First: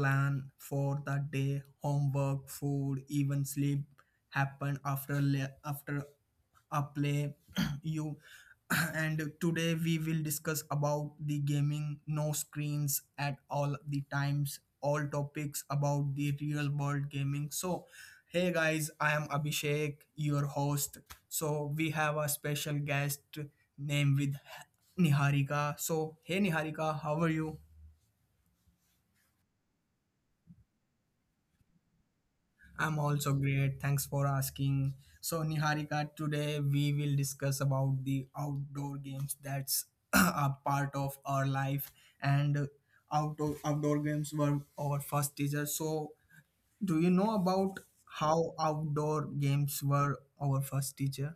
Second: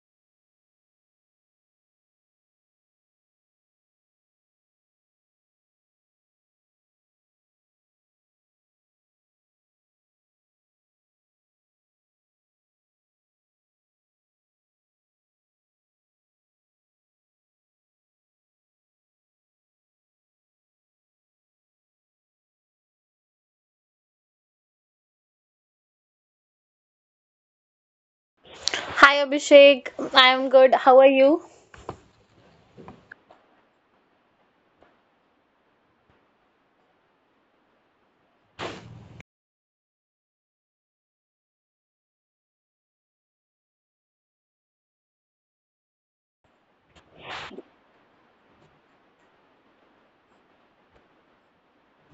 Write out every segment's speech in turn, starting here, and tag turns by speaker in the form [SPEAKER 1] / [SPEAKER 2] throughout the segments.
[SPEAKER 1] plan for the day, homework, food, even sleep happen after after a play you and today we will discuss about the gaming, no screens at all the times, all topics about the real world gaming. So hey guys, I am Abhishek, your host. So we have a special guest named with Niharika. So hey Niharika, how are you?
[SPEAKER 2] Hi Abhishek, I am good. How are you?
[SPEAKER 1] I'm also great. Thanks for asking. So, Niharika, today we will discuss about the outdoor games, that's a part of our life, and outdoor games were our first teacher. So, do you know about how outdoor games were our first teacher?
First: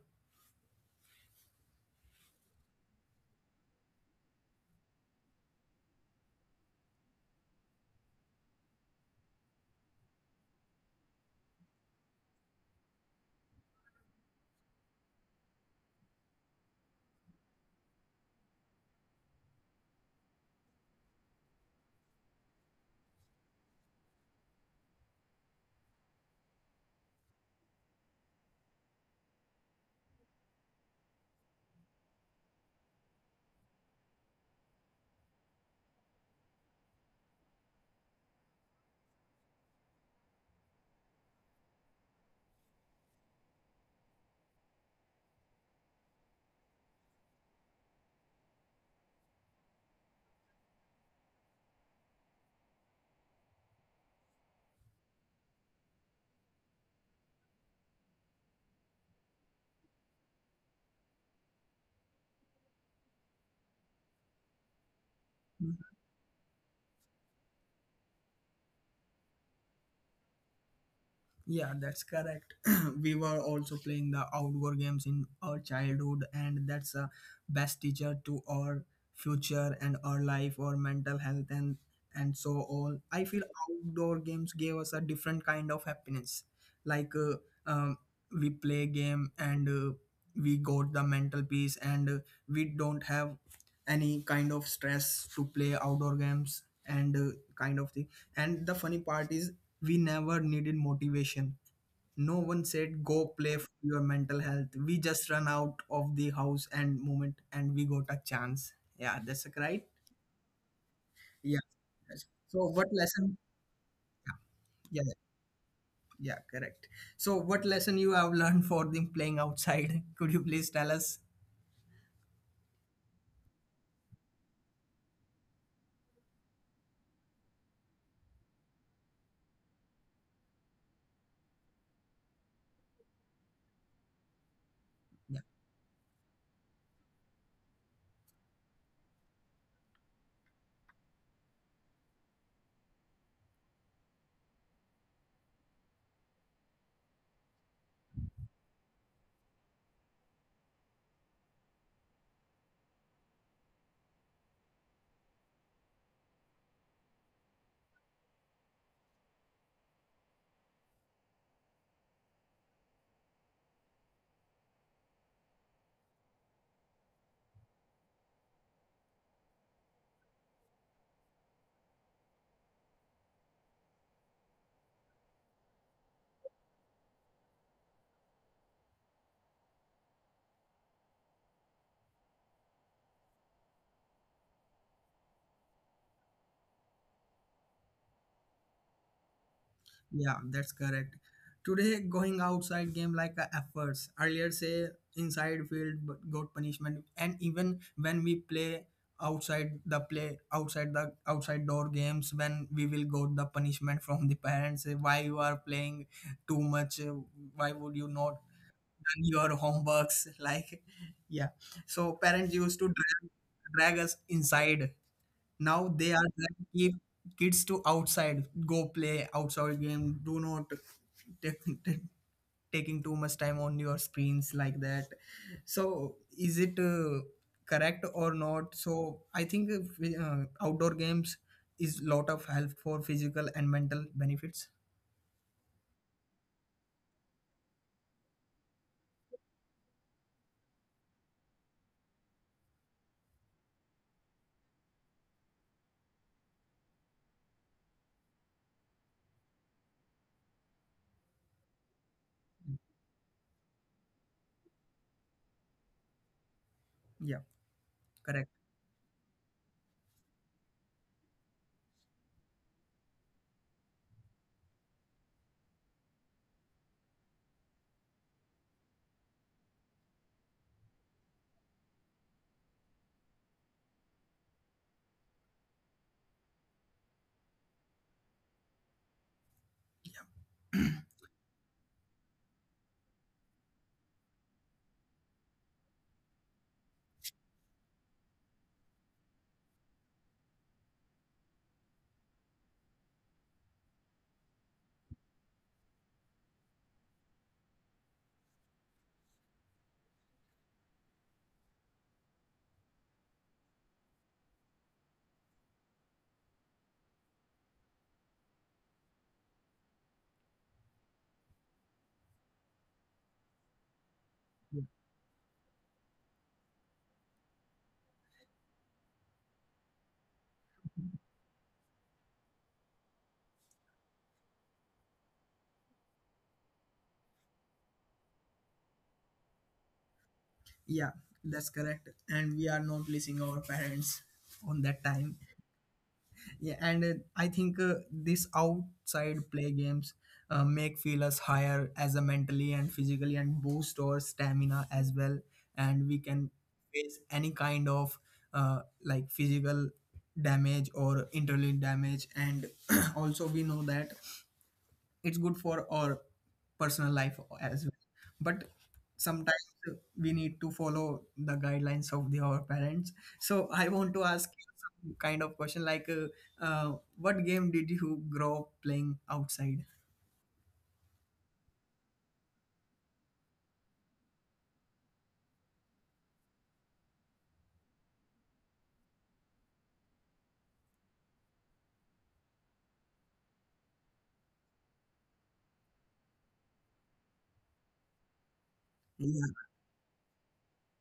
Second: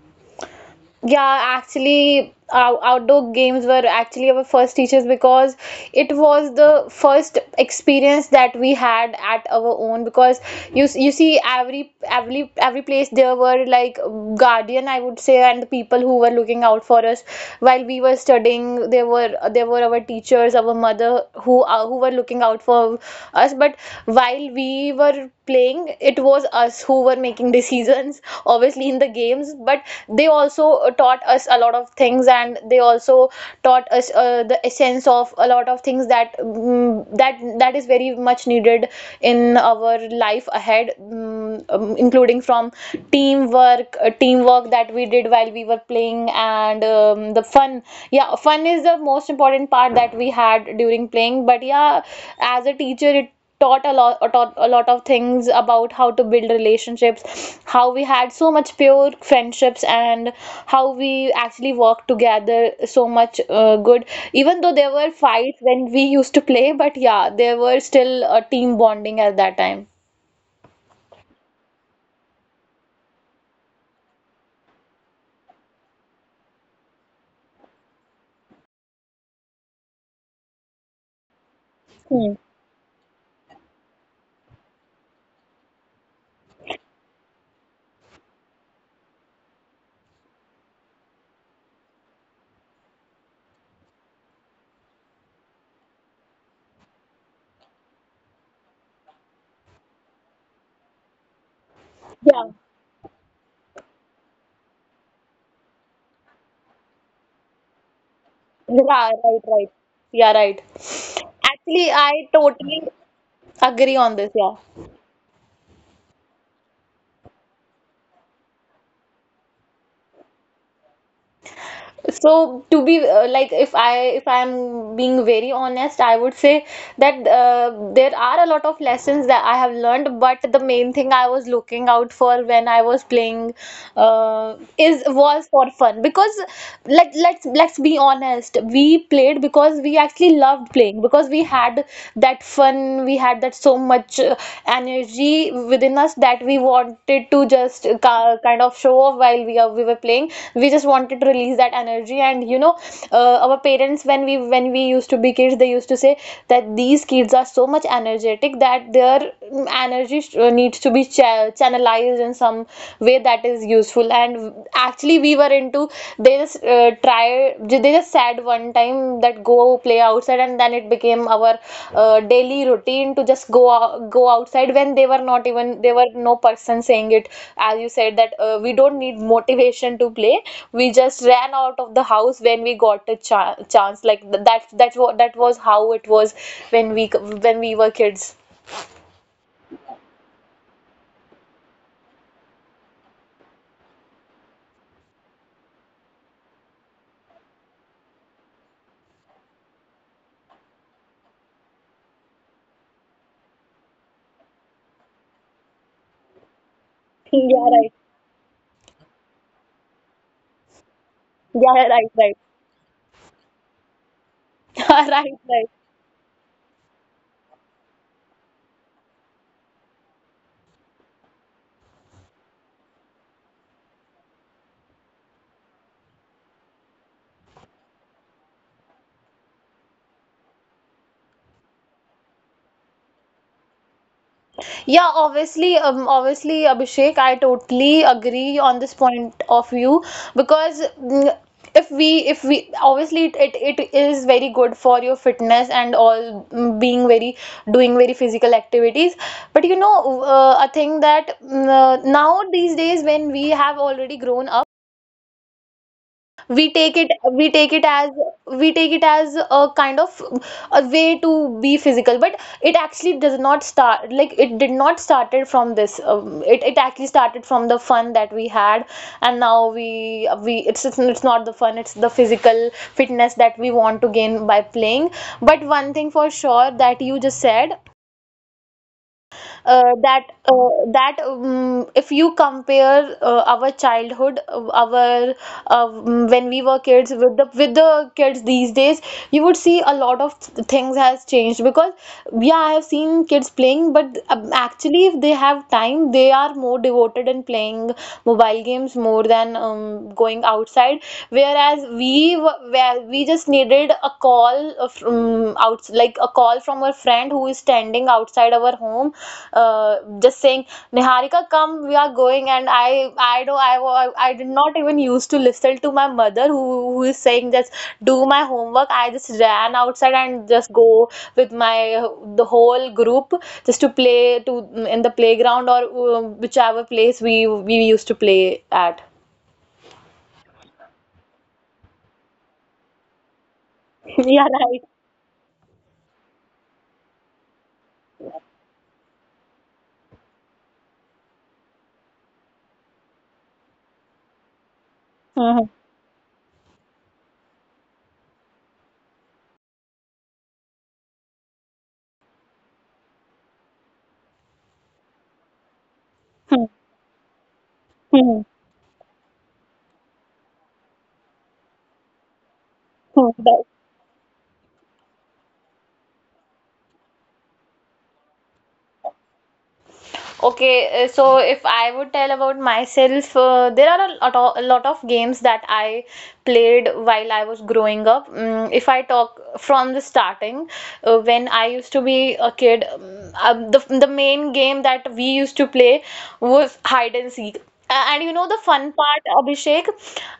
[SPEAKER 2] Yeah, actually, our outdoor games were actually our first teachers because it was the first experience that we had at our own. Because you see, every every place there were like guardian, I would say, and the people who were looking out for us while we were studying. There were our teachers, our mother who were looking out for us. But while we were playing it was us who were making decisions obviously in the games, but they also taught us a lot of things, and they also taught us the essence of a lot of things that that is very much needed in our life ahead, including from teamwork, teamwork that we did while we were playing, and the fun. Yeah, fun is the most important part that we had during playing, but yeah, as a teacher it taught a lot, taught a lot of things about how to build relationships, how we had so much pure friendships, and how we actually worked together so much good. Even though there were fights when we used to play but yeah there were still a team bonding at that time.
[SPEAKER 1] Yeah, that's correct. We were also playing the outdoor games in our childhood, and that's a best teacher to our future and our life, our mental health, and so
[SPEAKER 2] Hmm.
[SPEAKER 1] on. I feel outdoor games gave us a different kind of happiness. Like um, we play game, and we got the mental peace, and we don't have any kind of stress to play outdoor games and kind of thing. And the funny part is we never needed motivation. No one
[SPEAKER 2] Yeah,
[SPEAKER 1] said, go play for your mental health. We just run out of the house and moment and we got a chance. Yeah, that's
[SPEAKER 2] yeah, right,
[SPEAKER 1] right.
[SPEAKER 2] right. Yeah, right.
[SPEAKER 1] Yeah. Yes.
[SPEAKER 2] Actually,
[SPEAKER 1] So
[SPEAKER 2] I
[SPEAKER 1] what
[SPEAKER 2] totally
[SPEAKER 1] lesson? Yeah,
[SPEAKER 2] agree on this. Yeah.
[SPEAKER 1] yeah, yeah, yeah, correct. So what lesson you have learned for the playing outside? Could you please tell us?
[SPEAKER 2] So to be like, if I'm being very honest, I would say that there are a lot of lessons that I have learned, but the main thing I was looking out for when I was playing is was for fun because like, let's be honest, we played because we actually loved playing, because we had that fun, we had that so much much energy within us that we wanted to just kind of show off while we were playing. We just wanted to release that energy, and you know, our parents when we used to be kids, they used to say that these kids are so much energetic that their energy needs to be channelized in some way that is useful. And actually, we were into, they just try, they just said one time that go play outside, and then it became our daily routine to just go out, go outside when they were not even, they were no person saying it, as you said that we don't need motivation to play. We just ran out of the house when we got a chance, like that. That's what, that was how it was when we when we were kids.
[SPEAKER 1] Yeah, that's correct. Today, going outside game like a efforts. Earlier, say inside field but got punishment, and even when we play outside the outside door games, when we will got the punishment from the parents. Say, why you are playing too much? Why
[SPEAKER 2] Yeah,
[SPEAKER 1] would
[SPEAKER 2] right.
[SPEAKER 1] you not done your homeworks? Like, yeah.
[SPEAKER 2] Yeah,
[SPEAKER 1] So
[SPEAKER 2] right, right.
[SPEAKER 1] parents used to drag us inside.
[SPEAKER 2] Right, right.
[SPEAKER 1] Now they are like keep kids to outside, go play outside game. Do not take, take- taking too much time on your screens like that. So is it correct or not? So I think outdoor games is lot of help for physical and mental benefits.
[SPEAKER 2] Yeah, obviously, obviously, Abhishek, I totally agree on this point of view because, if we, obviously, it is very good for your fitness and all, being very, doing very physical activities. But you know, a thing that, now these days when we have already grown up, we take it
[SPEAKER 1] Yeah,
[SPEAKER 2] we take it as
[SPEAKER 1] correct.
[SPEAKER 2] we take it as a kind of a way to be physical, but it actually does not start, like it did not started from this, it, it actually started from the fun that we had. And now we it's, it's not the fun, it's the physical fitness that we want to gain by playing. But one thing for sure that you just said, that that if you compare our childhood, our when we were kids, with the, with the kids these days, you would see a lot of things has changed because yeah, I have seen kids playing, but actually if they have time, they are more devoted in playing mobile games more than going outside. Whereas we were, where we just needed a call from out like a call from a friend who is standing outside our home, uh, just saying, Niharika, come, we are going. And I do I wa- I did not even used to listen to my mother, who is saying just do my homework. I just ran outside and just go with my, the whole group, just to play, to, in the playground, or whichever place we used to play at.
[SPEAKER 1] Yeah, that's correct. And we are not listening our parents on that
[SPEAKER 2] Yeah, right.
[SPEAKER 1] time. Yeah, and I think this outside play games make feel us higher as a mentally and physically and boost our stamina as well. And we
[SPEAKER 2] Mhm.
[SPEAKER 1] can face any kind of like physical damage or internally damage. And also we know that it's good for our personal life as well, but
[SPEAKER 2] Mhm.
[SPEAKER 1] sometimes we need to follow the guidelines of our parents. So I
[SPEAKER 2] Mhm.
[SPEAKER 1] want to ask you some kind of question, like what game did you grow up playing outside?
[SPEAKER 2] Okay, so if I would tell about myself, there are a lot of games that I played while I was growing up. If I talk from the starting, when I used to be a kid, the main game that we used to play was hide and seek. And you know the
[SPEAKER 1] Yeah,
[SPEAKER 2] fun part, Abhishek,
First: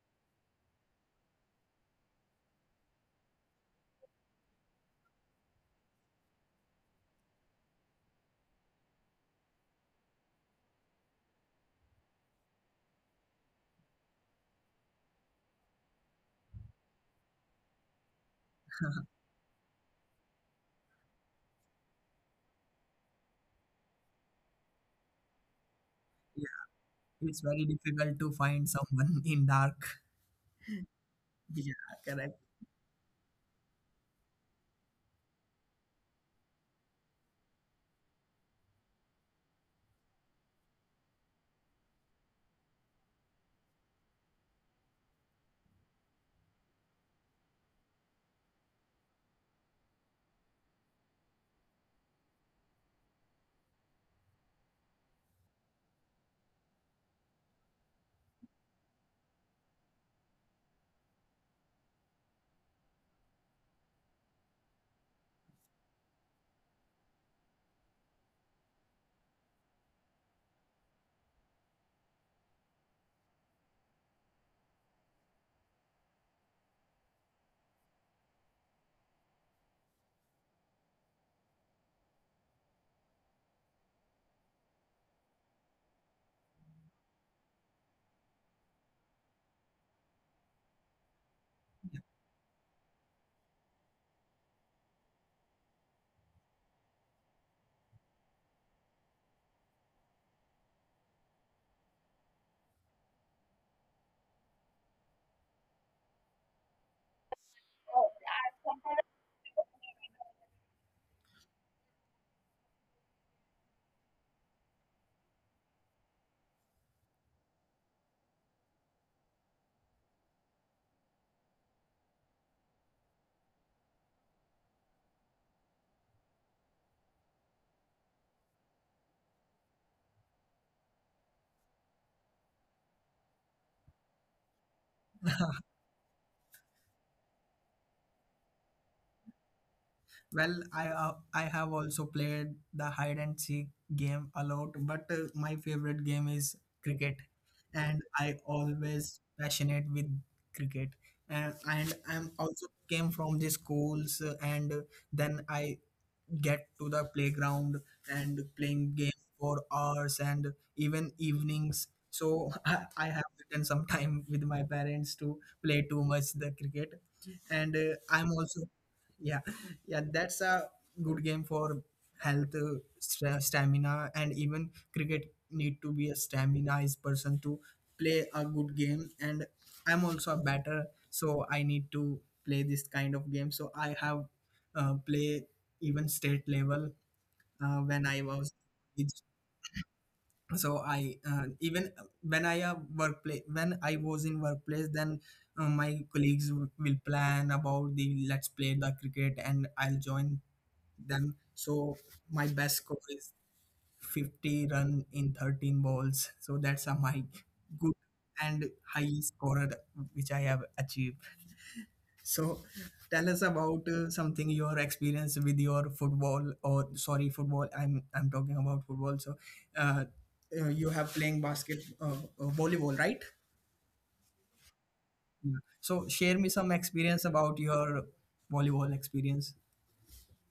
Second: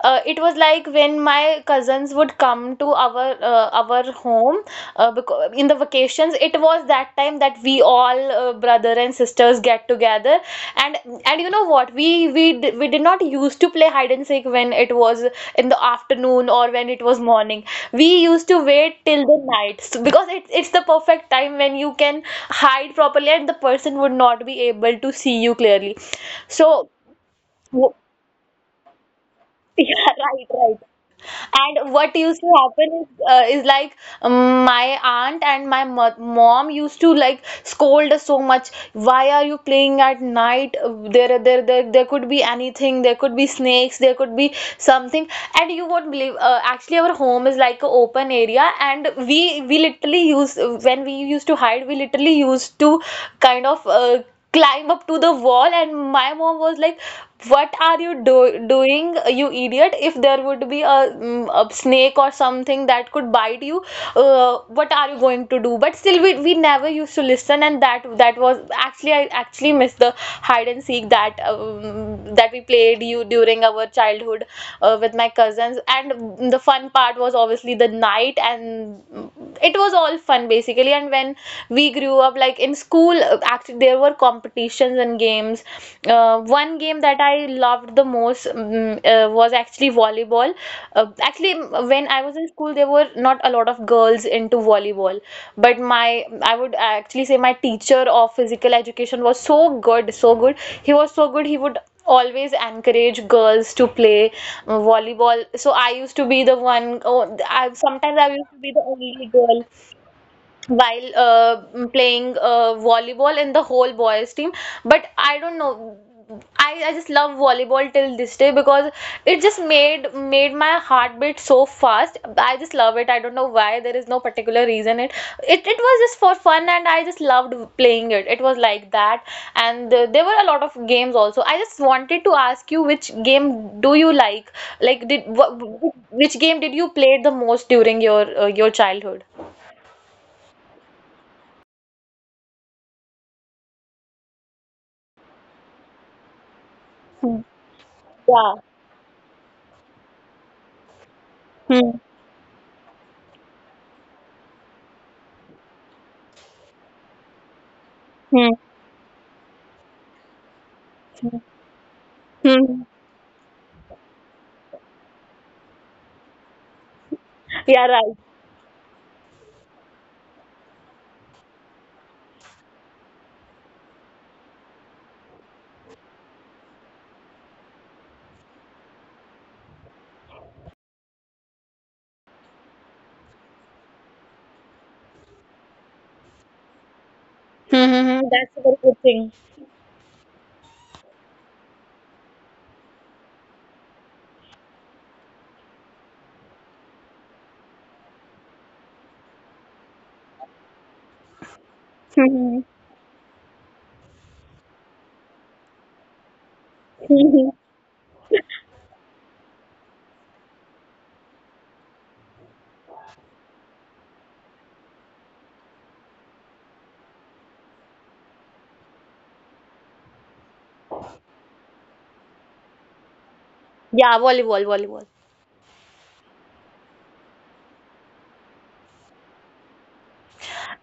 [SPEAKER 2] it was like when my cousins would come to our home, because in the vacations it was that time that we all, brother and sisters, get together. and and you know what, we, we did not used to play hide and seek when it was in the afternoon or when it was morning. We used to wait till the night, so, because it, it's the perfect time when you can hide properly and the person would not be able to see you clearly.
[SPEAKER 1] yeah.
[SPEAKER 2] So
[SPEAKER 1] It's very
[SPEAKER 2] w-
[SPEAKER 1] difficult to find someone in dark.
[SPEAKER 2] yeah, right, right.
[SPEAKER 1] Yeah,
[SPEAKER 2] And what
[SPEAKER 1] correct.
[SPEAKER 2] used to happen is, like, my aunt and my mo mom used to like scold us so much. Why are you playing at night? There could be anything. There could be snakes. There could be something. And you won't believe. Actually, our home is like an open area, and we literally use, when we used to hide. We literally used to kind of. Climb up to the wall. And my mom was like, what are you do doing, you idiot, if there would be a, a snake or something that could bite you, what are you going to do? But still we never used to listen. And that was actually, I actually missed the hide and seek that, that we played you during our childhood with my cousins. And the fun part was obviously the night. And it was all fun basically. And when we grew up, like in school, actually there were competitions and games. One game that I loved the most, was actually volleyball. Actually when I was in school there were not a lot of girls into volleyball, but my I would actually say my teacher of physical education was so good. He was so good. He would always encourage girls to play volleyball. So I used to be the one. Oh, sometimes I used to be the only, while playing volleyball in the whole boys team. But I don't know, I just love volleyball till this day, because it just made my heartbeat so fast. I just love it. I don't know why, there is no particular reason. It, it was just for fun and I just loved playing it. It was like that. And there were a lot of games also. I just wanted to ask you which game do you like which game did you play the most during your childhood?
[SPEAKER 1] Well, I have also played the hide and seek game a lot, but my favorite game is cricket, and I
[SPEAKER 2] Yeah.
[SPEAKER 1] always passionate with cricket. And
[SPEAKER 2] Hmm.
[SPEAKER 1] I'm also came from the schools, and then I get to the playground and
[SPEAKER 2] Hmm.
[SPEAKER 1] playing game for hours and even
[SPEAKER 2] Hmm.
[SPEAKER 1] evenings. So i,
[SPEAKER 2] Hmm.
[SPEAKER 1] I have written some time with my parents to play too much the cricket, and
[SPEAKER 2] Yeah, right.
[SPEAKER 1] I'm also, yeah, yeah, that's a good game for health, stamina. And even cricket need to be a staminized person to play a good game, and I'm also a batter, so I need to play this kind of game. So I have play even state level.
[SPEAKER 2] Hmm. Hmm. Hmm.
[SPEAKER 1] When
[SPEAKER 2] That's
[SPEAKER 1] I
[SPEAKER 2] a very
[SPEAKER 1] was,
[SPEAKER 2] good thing.
[SPEAKER 1] it's- so I, even when I, workplace, when I was in workplace, then my colleagues will plan about the let's play the cricket, and I'll join them. So
[SPEAKER 2] Hmm. Hmm.
[SPEAKER 1] my best score is 50 run in 13 balls, so that's a
[SPEAKER 2] Hmm. Hmm.
[SPEAKER 1] my good and high scorer which I have achieved. So tell us about something your experience with your football, or sorry football, I'm talking about football. So uh, you have playing basket volleyball, right?
[SPEAKER 2] Yeah, volleyball, volleyball.
[SPEAKER 1] So share me some experience about your volleyball experience.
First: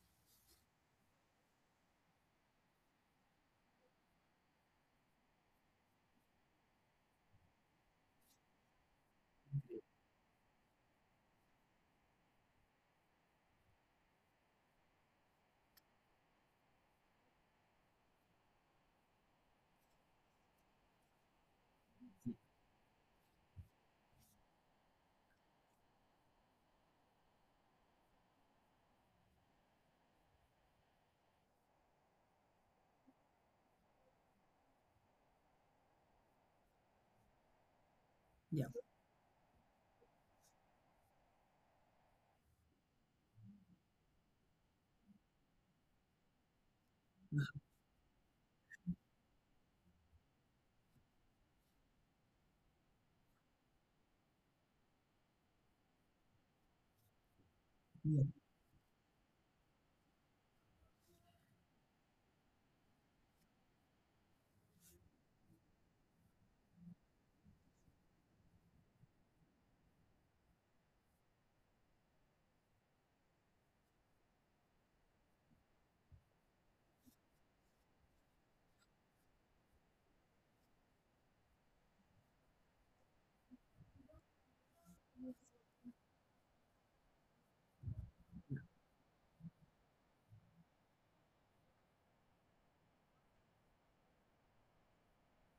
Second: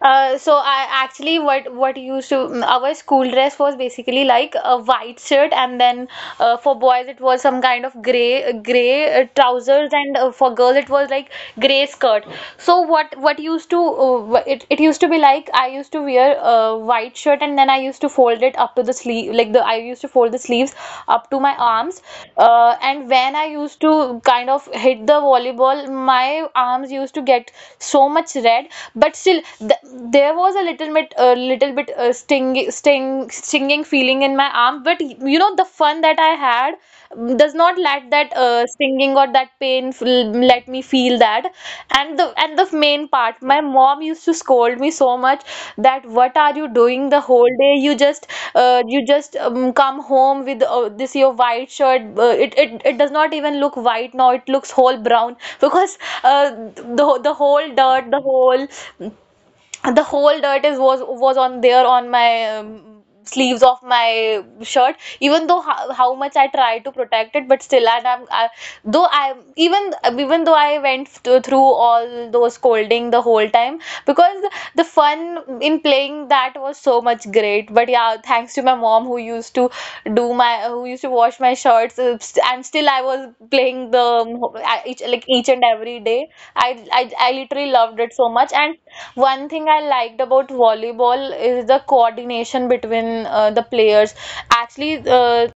[SPEAKER 2] So I actually, what used to, our school dress was basically like a white shirt, and then for boys it was some kind of gray trousers, and for girls it was like gray skirt. So what used to it, it used to be like, I used to wear a white shirt and then I used to fold it up to the sleeve, like the I used to fold the sleeves up to my arms. And when I used to kind of hit the volleyball, my arms used to get so much red. But still there was a little bit, stinging feeling in my arm. But you know, the fun that I had, does not let that
[SPEAKER 1] Yeah,
[SPEAKER 2] stinging or that pain let me feel that. And the, and the main part, my mom used to scold me so much that, what are you doing the whole day? You just, you just, come home with, this your white shirt. It does not even look white now. It looks whole brown because uh, the whole dirt,
[SPEAKER 1] yeah,
[SPEAKER 2] the whole dirt is was on there on my sleeves of my shirt, even though how much I try to protect it, but still. And though I even even though I went through all those scolding the whole time, because the fun in playing that was so much great. But yeah, thanks to my mom who used to do my who used to wash my shirts, and still I was playing the I- each like each and every day. I literally loved it so much. And one thing I liked about volleyball is the coordination between the players. Actually,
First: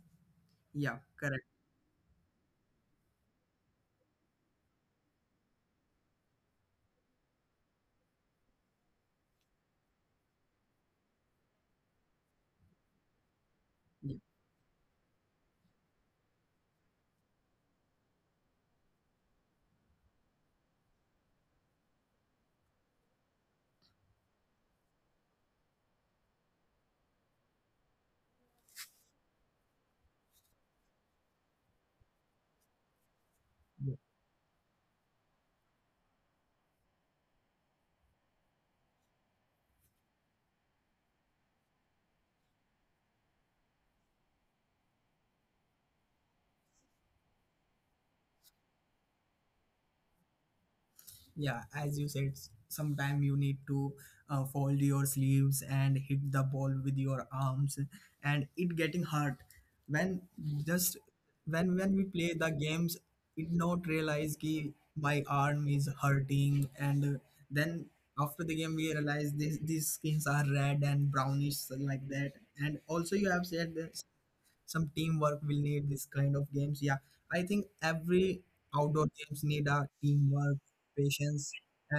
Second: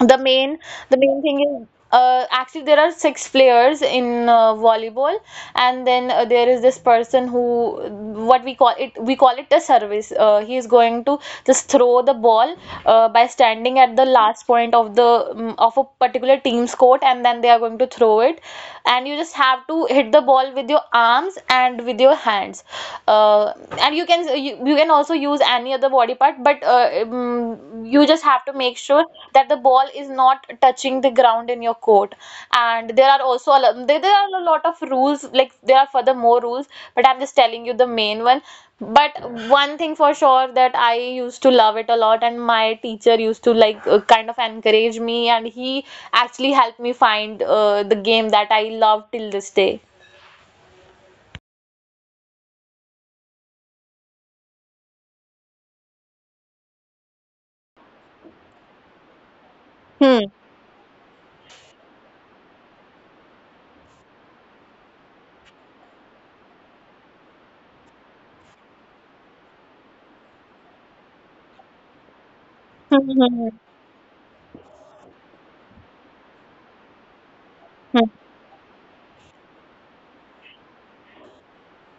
[SPEAKER 2] the main the
[SPEAKER 1] yeah,
[SPEAKER 2] main thing
[SPEAKER 1] correct.
[SPEAKER 2] is, actually, there are six players in volleyball, and then there is this person who, what we call it a service. He is going to just throw the ball by standing at the
[SPEAKER 1] Yeah.
[SPEAKER 2] last point of of a particular team's court, and then they are going to throw it. And you just have to hit the ball with your arms and with your hands. uh, and you can also use any other body part, but you just have to make sure that the ball is not touching the ground in your court. And
[SPEAKER 1] Yeah.
[SPEAKER 2] there are a lot of rules. Like there are further more rules, but I'm just telling you the main one. But one thing for sure, that I used to love it a lot, and my teacher used to like kind of encourage me, and he actually helped me find the game that I love till this day.
[SPEAKER 1] Yeah, as you said, sometime you need to fold your sleeves and hit the ball with your arms, and it getting hurt when,
[SPEAKER 2] Hmm.
[SPEAKER 1] just when, we play the games, it not realize ki my arm is hurting. And then after the game we realize this these skins are red and brownish, like that. And
[SPEAKER 2] Hmm.
[SPEAKER 1] also you have
[SPEAKER 2] Hmm.
[SPEAKER 1] said some teamwork will need this kind of games. Yeah, I think
[SPEAKER 2] Hmm.
[SPEAKER 1] every outdoor games need a teamwork, patience,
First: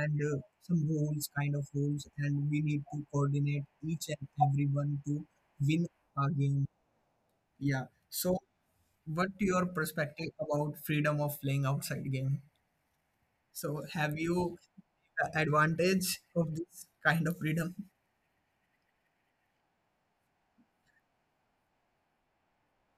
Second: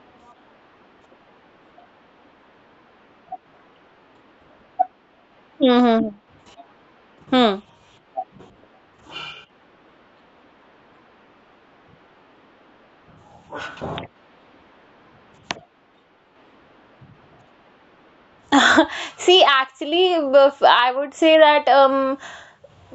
[SPEAKER 1] and some rules kind of rules, and we need to coordinate each and everyone to win
[SPEAKER 2] Hmm. Hmm.
[SPEAKER 1] a game.
[SPEAKER 2] Hmm.
[SPEAKER 1] Yeah. So what your perspective about freedom of playing outside game? So have you the advantage of this kind of freedom?
[SPEAKER 2] See, actually, I would say that,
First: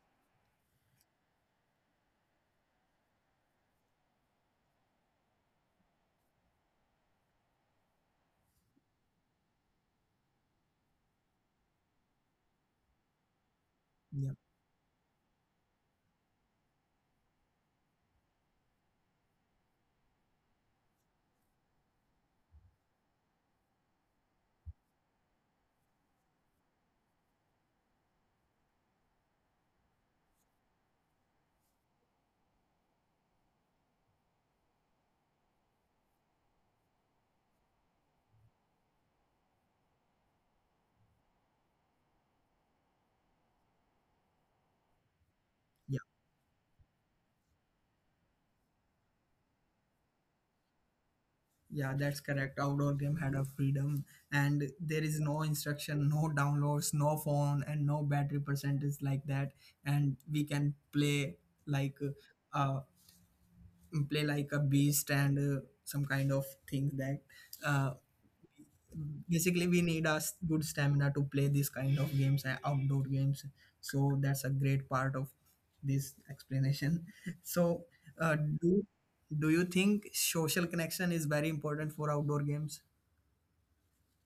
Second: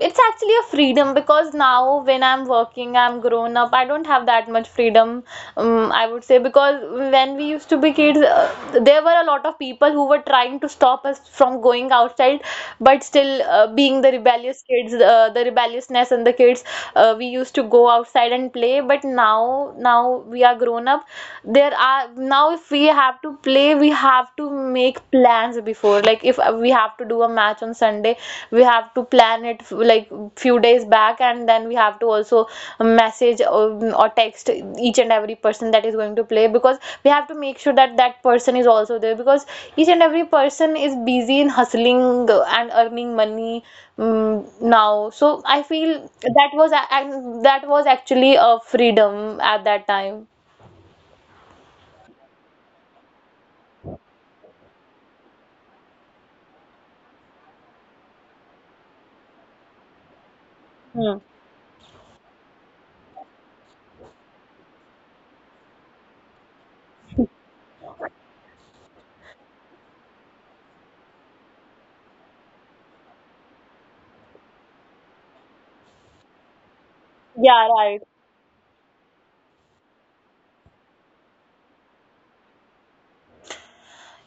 [SPEAKER 2] it's actually a freedom, because now when I'm working, I'm grown up, I don't have that much freedom, I would say. Because when we used to be kids, there were a lot of people who were trying to stop us from going outside, but still, being the
[SPEAKER 1] Yeah,
[SPEAKER 2] rebellious kids, the rebelliousness and the kids, we used to go outside and play. But now we are grown up. There are now If we have to play, we have to make plans before. Like if we have to do a match on Sunday, we have to plan it like few days back, and then we have to also message or text each and every person that is going to play, because we have to make sure that that person is also there, because each and every person is busy in hustling and earning money. Now, so I
[SPEAKER 1] yeah.
[SPEAKER 2] feel that was and that was actually a freedom at that time.
[SPEAKER 1] Yeah, that's correct. Outdoor game had a freedom, and there is no instruction, no downloads, no phone, and no battery percentage, like that. And we can
[SPEAKER 2] Hmm.
[SPEAKER 1] like uh, play like a beast, and some kind of things that uh, basically we need a good stamina to play this kind of games and outdoor games. So that's a great part of this explanation.
[SPEAKER 2] Yeah,
[SPEAKER 1] So
[SPEAKER 2] right.
[SPEAKER 1] uh, do do you think social connection is very important for outdoor games?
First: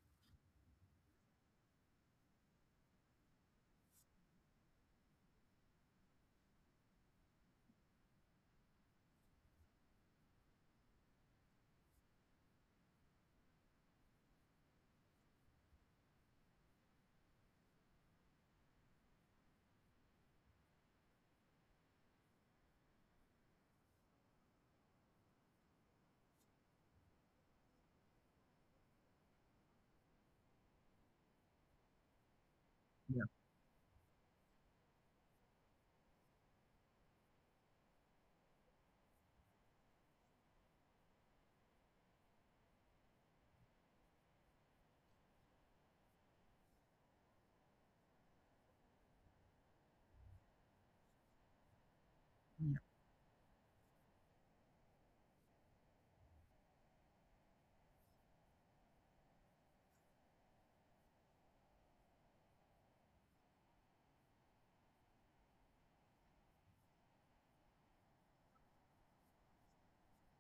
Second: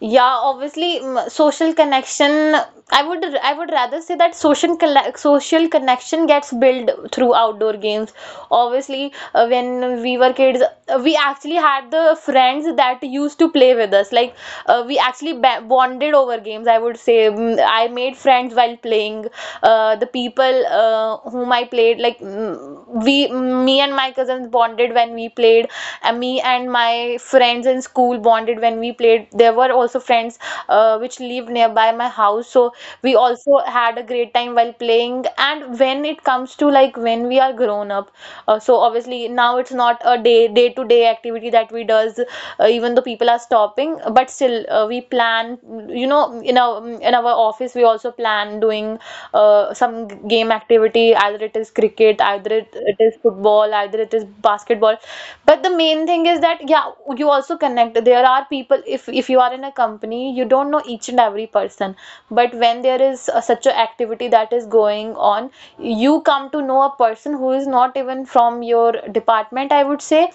[SPEAKER 2] Yeah, obviously, social connection. I would rather say that social connection gets built through outdoor games. Obviously, when we were kids, we actually had the friends that used to play with us. Like we actually bonded over games, I would say. I made friends while playing. The people whom I played, like, me and my cousins bonded when we played, and me and my friends in school bonded when we played. There were also friends which lived nearby my house, so we
[SPEAKER 1] Yeah,
[SPEAKER 2] also had a great time while playing. And when it comes to, like, when we are grown up, so obviously now it's not a day to day activity that we does, even though people are stopping, but still we plan. You know, in our office we also plan doing some game activity, either it is cricket, either it,
[SPEAKER 1] yeah,
[SPEAKER 2] it is football, either it is basketball. But the main thing is that yeah, you also connect. There are people. If you are in a company, you don't know each and every person. But when there is such a activity that is going on, you come to know a person who is not even from your department, I would say,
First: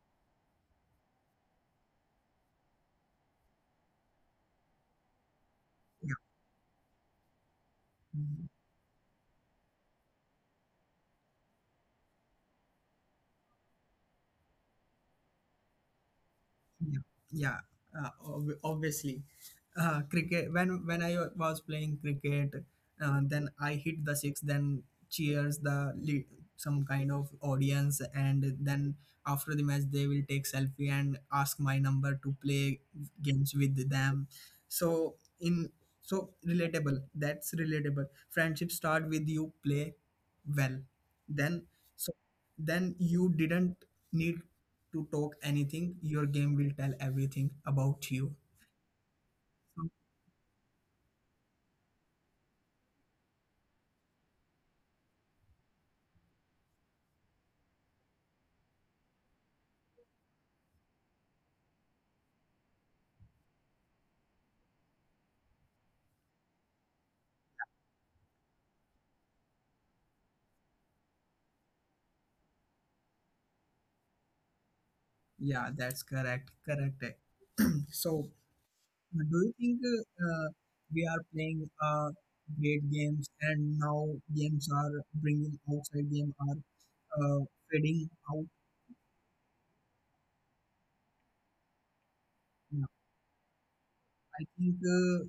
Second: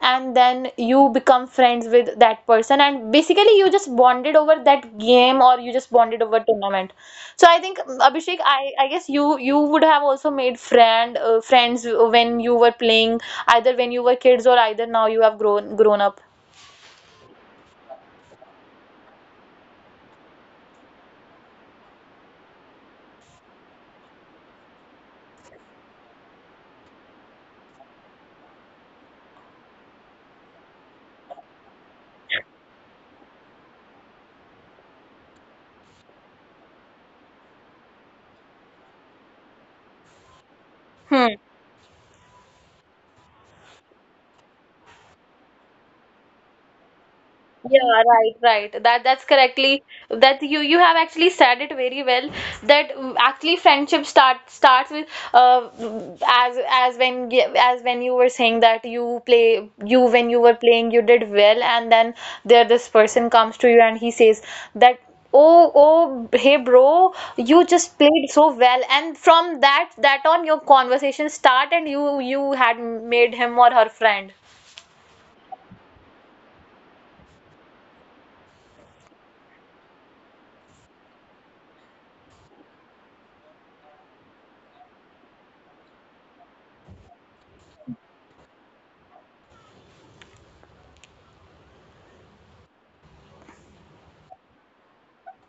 [SPEAKER 2] and then you become friends with that person, and basically you just bonded over that game or you just
[SPEAKER 1] yeah,
[SPEAKER 2] bonded over tournament. So I think, Abhishek,
[SPEAKER 1] mhm,
[SPEAKER 2] I guess you would have also made friends when you were playing, either when you were kids or either now you have grown up.
[SPEAKER 1] yeah, yeah. Obviously, cricket. When I was playing cricket, then I hit the six. Then cheers the some kind of audience, and then after the match they will take selfie and ask my number to play games with them. So in, so relatable. That's relatable. Friendship start with you play well. Then So then you didn't need to talk anything, your game will tell everything
[SPEAKER 2] Yeah,
[SPEAKER 1] about
[SPEAKER 2] right,
[SPEAKER 1] you.
[SPEAKER 2] right. That's correctly,
[SPEAKER 1] So,
[SPEAKER 2] that you have actually said it very well. That, actually, friendship start starts with uh as when you were saying that, you, when you were playing, you did well, and then there this person comes to you, and he says that, oh hey bro, you just played so well, and from that on your conversation start, and you had made him or her friend.
[SPEAKER 1] yeah, that's correct. Correct. So, do you think we are playing great games, and now games are bringing outside game are uh, fading out? Yeah, I think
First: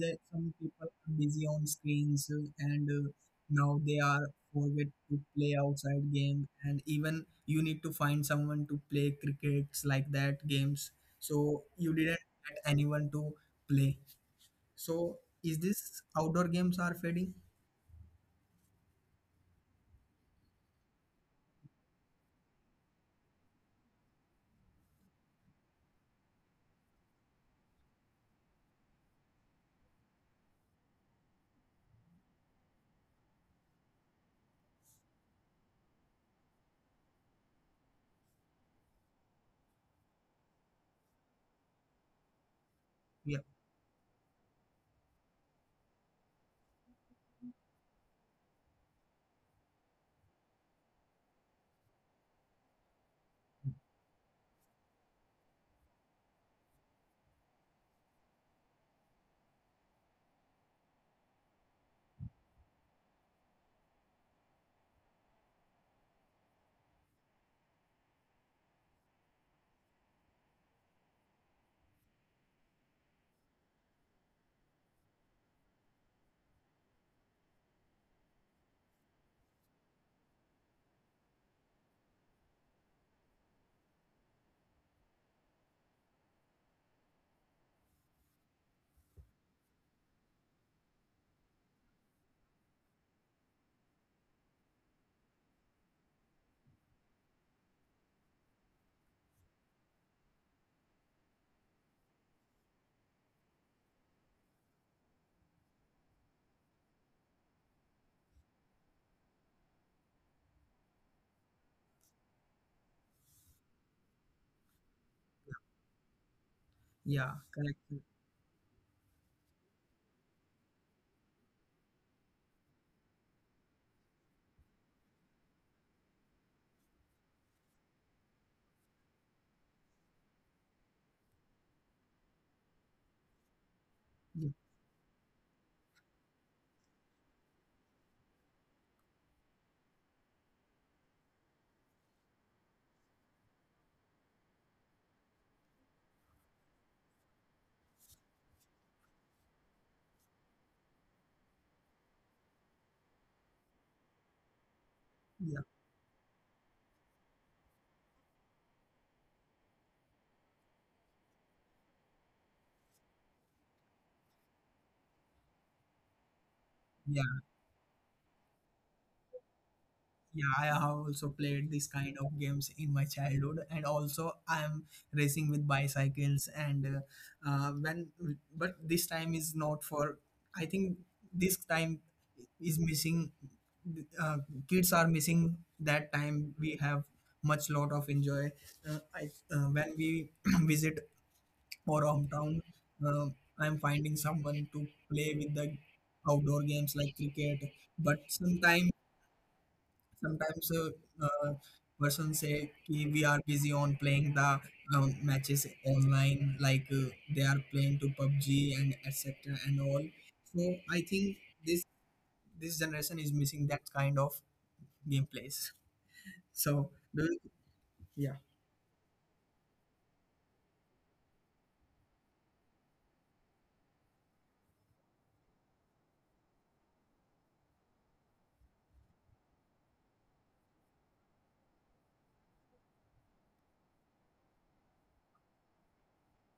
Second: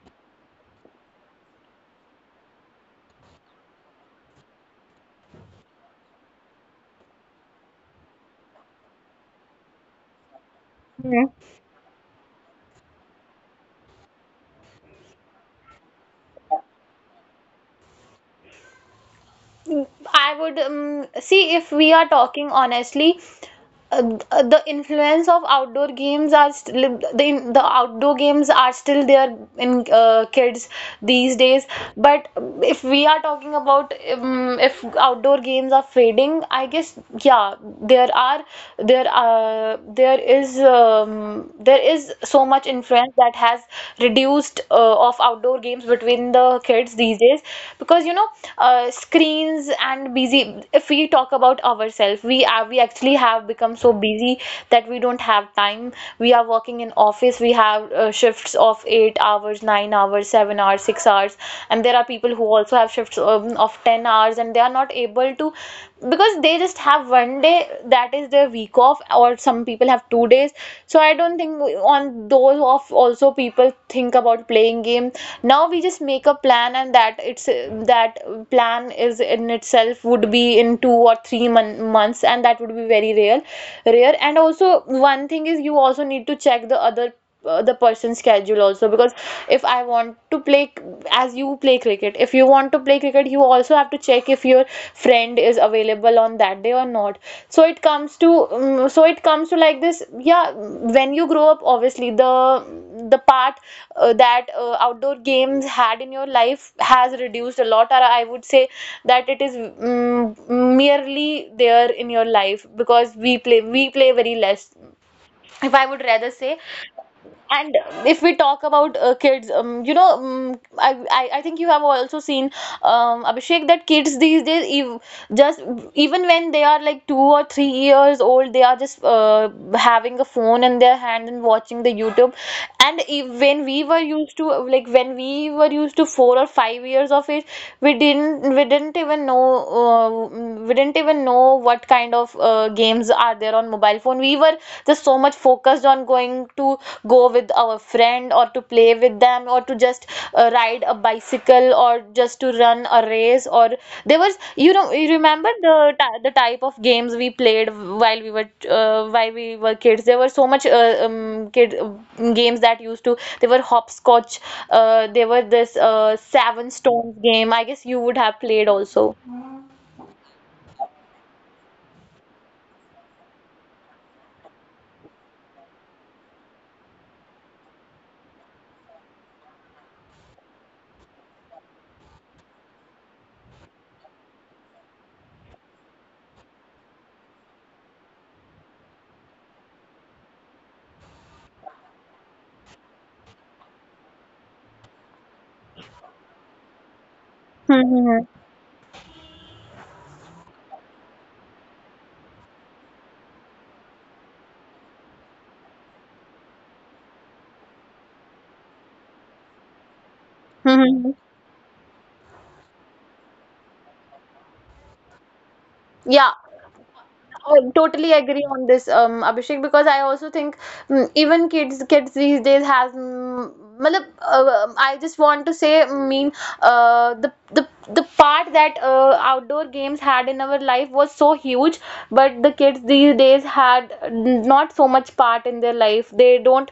[SPEAKER 1] that some people are busy on screens, and now they are forget to play outside game, and even you need to find someone to play crickets like that games. So you didn't get anyone to play, so is this outdoor games are fading?
[SPEAKER 2] I would, see, if we are talking honestly, the influence of outdoor games are still, the outdoor games are still there in kids these days. But if we are talking about, if outdoor games are fading, I guess yeah, there are there is so much influence that
[SPEAKER 1] Yeah,
[SPEAKER 2] has reduced of outdoor games between the kids these days, because you know, screens and busy. If we talk about ourselves, we actually have become so busy that we don't have time. We are working in office. We have shifts of 8 hours, 9 hours, 7 hours, 6 hours. And there are people who also have shifts, of 10 hours, and they are not able to, because they just have one day that is their week off, or some people have 2 days. So I don't think on those off also people think about playing game. Now we just make a plan, and that it's that plan is in itself would be in two or three months, and that would be very rare. And also one thing is you also need to check the other, the person's schedule also, because if I want to play, as you play cricket, if you want to play cricket, you also have to check if your friend is available on that day or not. so it comes to so it comes to like this, yeah. When you grow up, obviously the part that outdoor games had in your life has reduced a lot, or I would say that it is, um, merely there in your life, because we play very less, if I would rather say.
[SPEAKER 1] yeah,
[SPEAKER 2] And
[SPEAKER 1] correct,
[SPEAKER 2] if we talk about kids, you know, I think you have also seen, Abhishek, that kids these days, ev just even when they are like 2 or 3 years old, they are just having a phone in their hand and watching the YouTube. And if, when we were used to,
[SPEAKER 1] yeah,
[SPEAKER 2] like when we were used to 4 or 5 years of age, we didn't even know, uh, we didn't even know what kind of games are there on mobile phone. We were just so much focused on going to go with our friend, or to play with them, or to just ride a bicycle, or just to run a race. Or there was, you know, you remember
[SPEAKER 1] yeah,
[SPEAKER 2] the the type of games we played while we were kids. There were so much kid games that used to, there were hopscotch, there were this seven stones game,
[SPEAKER 1] yeah.
[SPEAKER 2] I guess you would have played also.
[SPEAKER 1] Yeah, I have also played this kind of games in my childhood, and also I am racing with bicycles. And but this time is not for. I think this time is missing. Uh, Kids are missing that time. We have much lot of enjoy. I, when we visit our hometown, uh, I am finding someone to play with the outdoor games like cricket.
[SPEAKER 2] Hmm, hmm, hmm.
[SPEAKER 1] But sometimes, uh, person say कि we are busy on playing the matches online, like they are playing to PUBG and etc and all. So
[SPEAKER 2] Hmm, hmm, hmm.
[SPEAKER 1] I think this this generation is missing that kind of gameplays.
[SPEAKER 2] Yeah,
[SPEAKER 1] So do you,
[SPEAKER 2] I totally agree
[SPEAKER 1] yeah,
[SPEAKER 2] on this, Abhishek, because I also think, even kids these days has, matlab, I just want to say, mean, uh, the the the part that outdoor games had in our life was so huge, but the kids these days had, not so much part in their life. They don't,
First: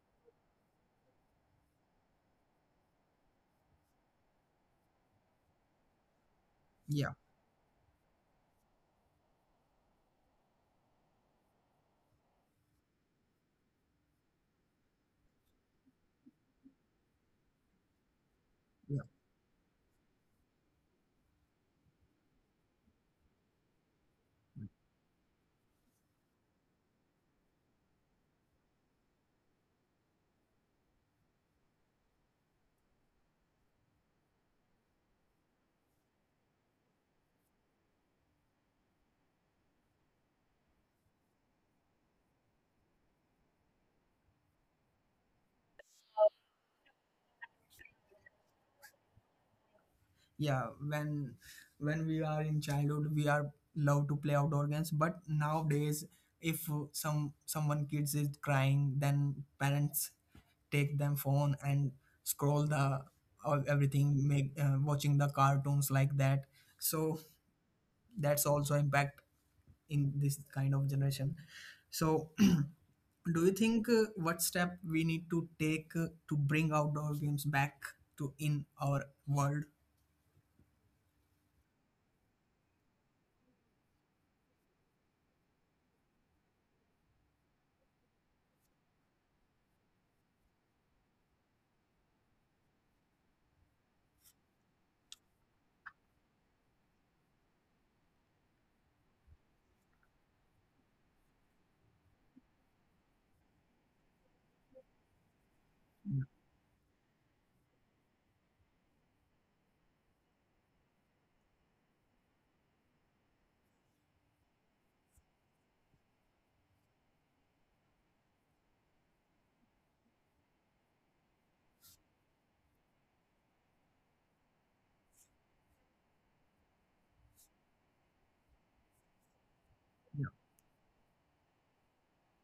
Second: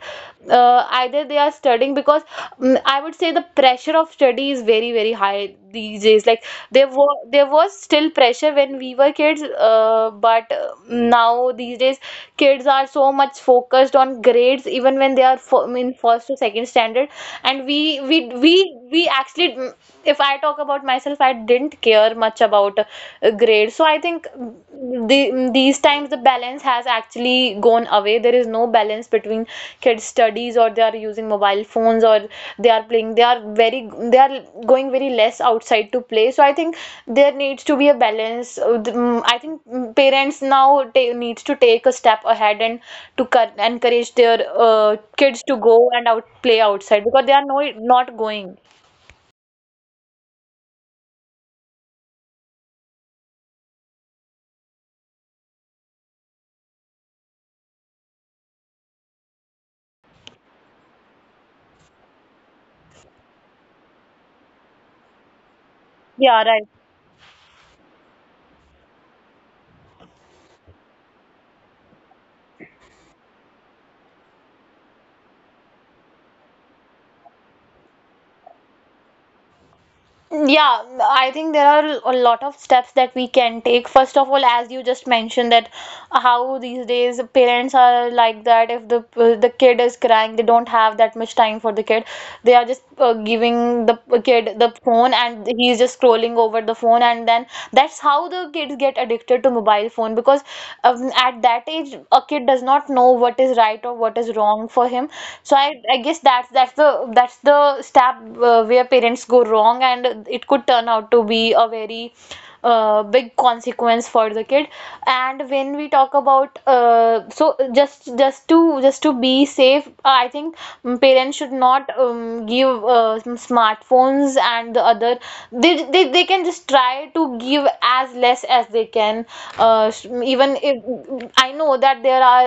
[SPEAKER 2] either they are studying, because, I would say the pressure of study is very very very high these days. Like
[SPEAKER 1] yeah,
[SPEAKER 2] there was still pressure when we were kids, but now these days kids are so much focused on grades even when they are fo in first to second standard. And we we we
[SPEAKER 1] yeah,
[SPEAKER 2] we actually, if I talk about myself, I didn't care much about grades. So I think these times the balance has actually gone away. There is no balance between kids' studies, or they are using mobile phones, or they are playing they are very they are going very less outside to play. So I think there needs to be a balance. I think parents now needs to take a step ahead and to encourage their kids to go and out play outside because they are not going.
[SPEAKER 1] yeah. when when we are in childhood, we are love to play outdoor games, but nowadays if someone kids is crying, then parents take them phone and scroll the all, everything, make watching the cartoons, like that.
[SPEAKER 2] Yeah right.
[SPEAKER 1] So that's also impact in this kind of generation. So do you think what step we need to take to bring outdoor games back to in our world?
[SPEAKER 2] Yeah, I think there are a lot of steps that we can take. First of all, as you just mentioned that how these days parents are like that. If the kid is crying, they don't have that much time for the kid. They are just giving the kid the phone, and he's just scrolling over the phone, and then that's how the kids get addicted to mobile phone because at that age, a kid does not know what is right or what is wrong for him. So I guess that's the step where parents go wrong, and it could turn out to be a very big consequence for the kid. And when we talk about so just to be safe, I think parents should not give smartphones and the other. They can just try to give as less as they can. uh,
[SPEAKER 1] Yeah,
[SPEAKER 2] Even if I know that there are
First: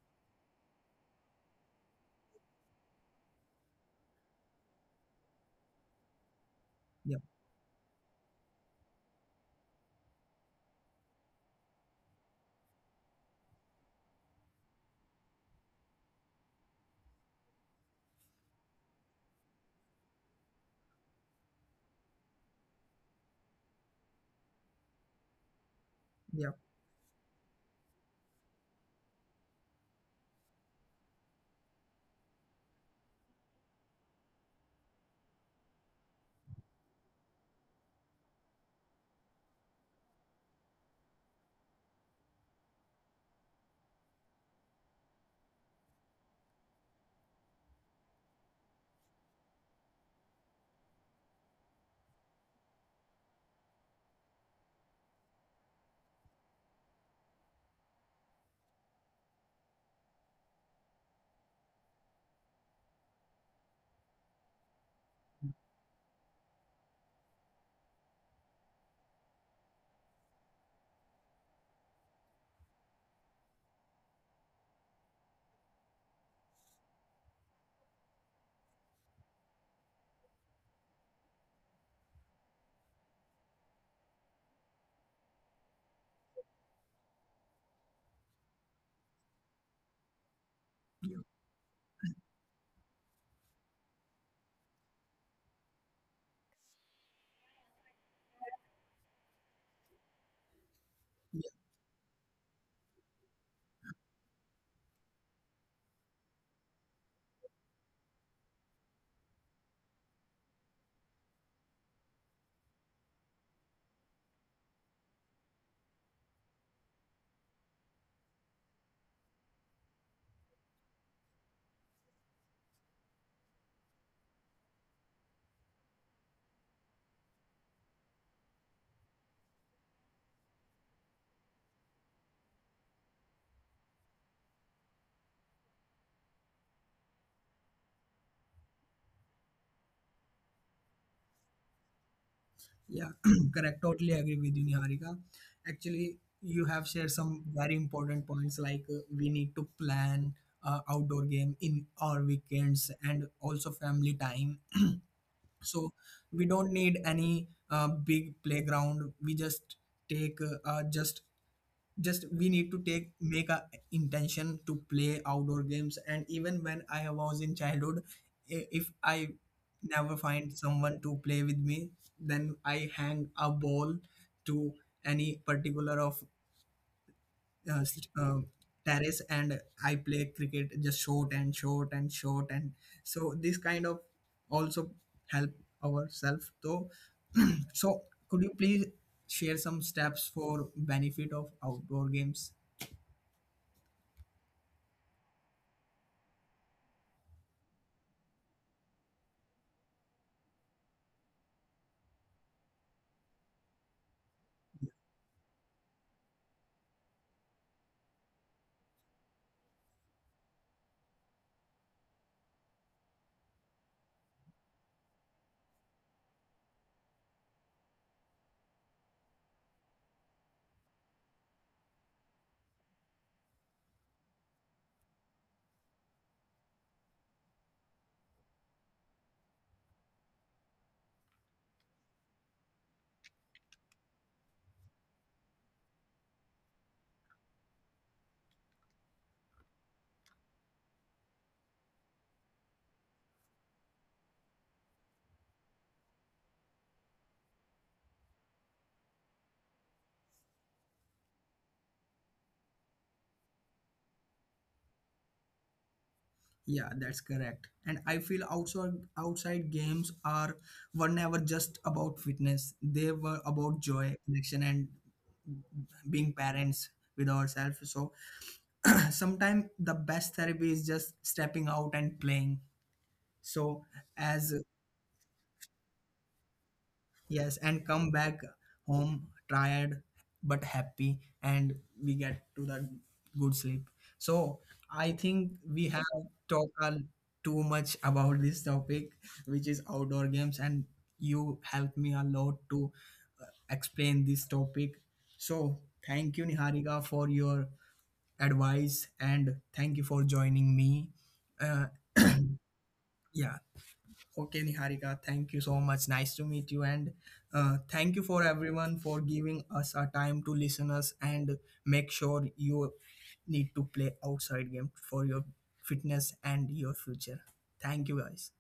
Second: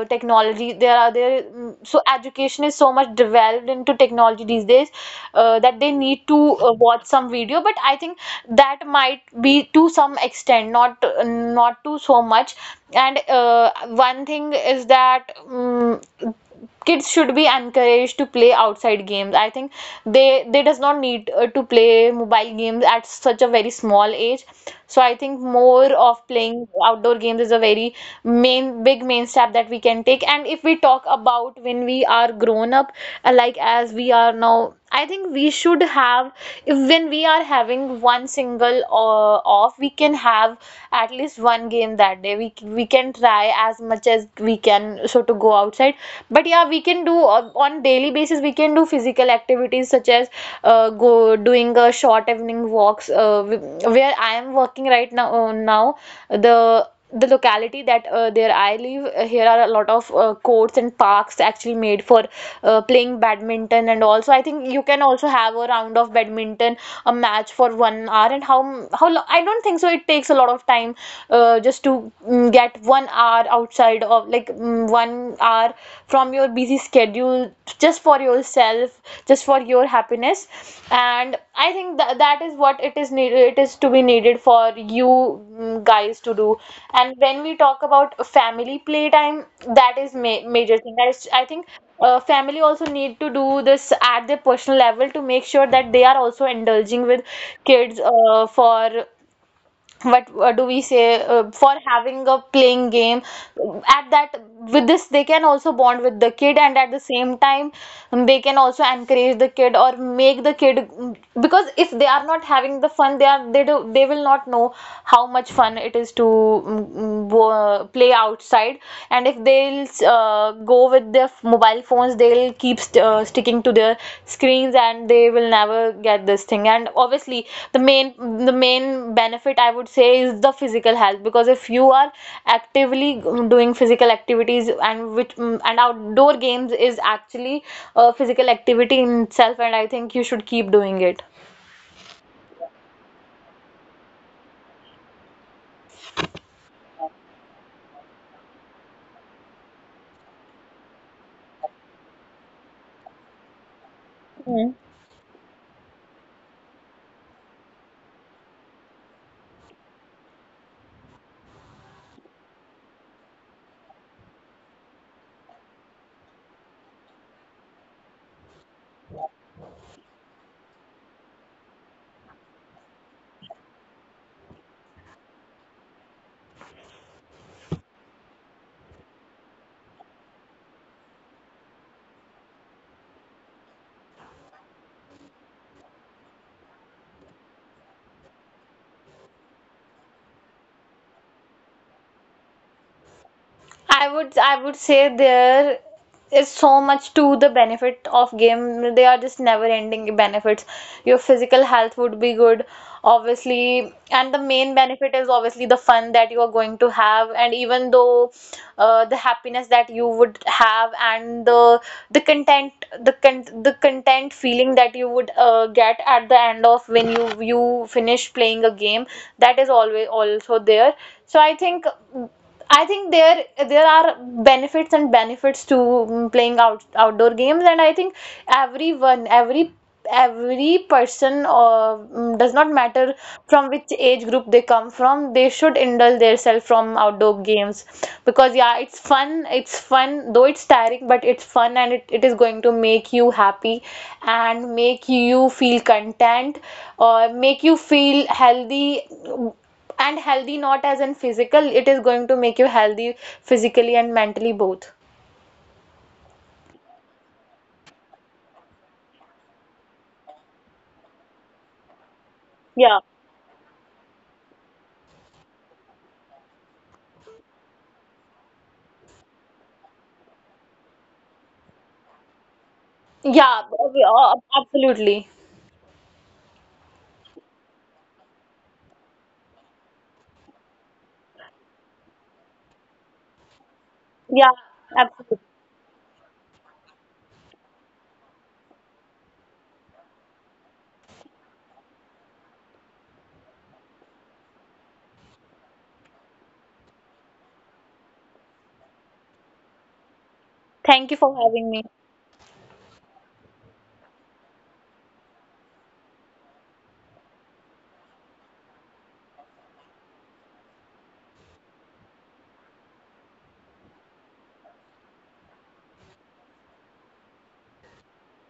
[SPEAKER 2] technology, there so education is so much developed into technology these days, that they need to watch
[SPEAKER 1] yeah,
[SPEAKER 2] some video. But I think that might be to some extent, not not to so much. And one thing is that kids should be encouraged to play outside games. I think they does not need to play mobile games at such a very small age. So I think more of
[SPEAKER 1] yeah,
[SPEAKER 2] playing outdoor games is a very main step that we can take. And if we talk about when we are grown up, like as we are now, I think we should have, if when we are having one single off, we can have at least one game that day. We can try as much as we can so to go outside. But yeah, we can do on daily basis. We can do physical activities such as go doing a short evening walks. Where I am working right now, the locality that there I live, here are a lot of courts and parks actually made for playing badminton. And also I think you can also have a round of badminton, a match for 1 hour. And I don't think so it takes a lot of time, just to get 1 hour outside of like 1 hour from your busy schedule, just for yourself, just for your happiness. And I think that that is what it is needed, it is to be needed for you, guys, to do. And when we talk about family playtime, that is major thing that
[SPEAKER 1] yeah,
[SPEAKER 2] is, I think family also need to do this at their personal level to make sure that they are also indulging with kids for what do we say,
[SPEAKER 1] yeah.
[SPEAKER 2] for having a playing game at that. With this, they can also bond with the kid, and at the same time they can also encourage the kid or make the kid, because if they are not having the fun, they are they do they will not know how much fun it is to play outside. And if they'll go with their mobile phones, they'll keep sticking to their screens, and they will never get this thing. And obviously the main the main benefit I would say is the physical health, because if you are actively doing physical activities, and which and outdoor games is actually a physical activity in itself, and I think you should keep doing it.
[SPEAKER 1] Yeah, correct. Totally agree with you, Niharika. Actually, you have shared some very important points, like we need to plan outdoor game in our weekends and also family time. So we don't need any big playground. We just take just we need to take make a intention to play outdoor games. And even when I was in childhood, if I never find someone to play with me, then I hang a ball to any particular of uh, s- uh, terrace, and I play cricket just short and short and short. And so this kind of also help ourselves. So so could you please share some steps for benefit of outdoor games?
[SPEAKER 2] I would say there is so much to the benefit of game. They are just never ending benefits. Your physical health would be good, obviously, and the main benefit is obviously the fun that you are going to have. And even though the happiness that you would have, and the content the content feeling that you would get at the end of when you finish playing a game, that is always also there. So I think. I think there are benefits and benefits to playing outdoor games. And I think everyone, every every person, or does not matter from which age group they come from, they should indulge themselves from outdoor games because yeah, it's fun. It's fun, though it's tiring, but it's fun, and it is going to make you happy and make you feel content, or make you feel healthy. And healthy, not as in physical, it is going to make you healthy physically and mentally both.
[SPEAKER 1] Yeah, that's correct. And I feel outside games are were never just about fitness. They
[SPEAKER 2] Yeah.
[SPEAKER 1] were about joy, connection, and being parents with ourselves. So sometimes the best therapy is just stepping out and playing. So
[SPEAKER 2] yeah ab-
[SPEAKER 1] as
[SPEAKER 2] Absolutely.
[SPEAKER 1] yes, and come back home tired but happy, and we get to that good sleep. So
[SPEAKER 2] Yeah.
[SPEAKER 1] I think
[SPEAKER 2] Absolutely.
[SPEAKER 1] we have talked too much about this topic, which is outdoor games, and you helped me a lot to uh, explain this topic. So thank you, Niharika, for your advice, and thank you for joining me.
[SPEAKER 2] Thank you for
[SPEAKER 1] Uh,
[SPEAKER 2] having me.
[SPEAKER 1] yeah, Okay, Niharika, thank you so much. Nice to meet you, and thank you for everyone for giving us our time to listen us, and make sure you need to play outside game for your fitness and your future. Thank you, guys.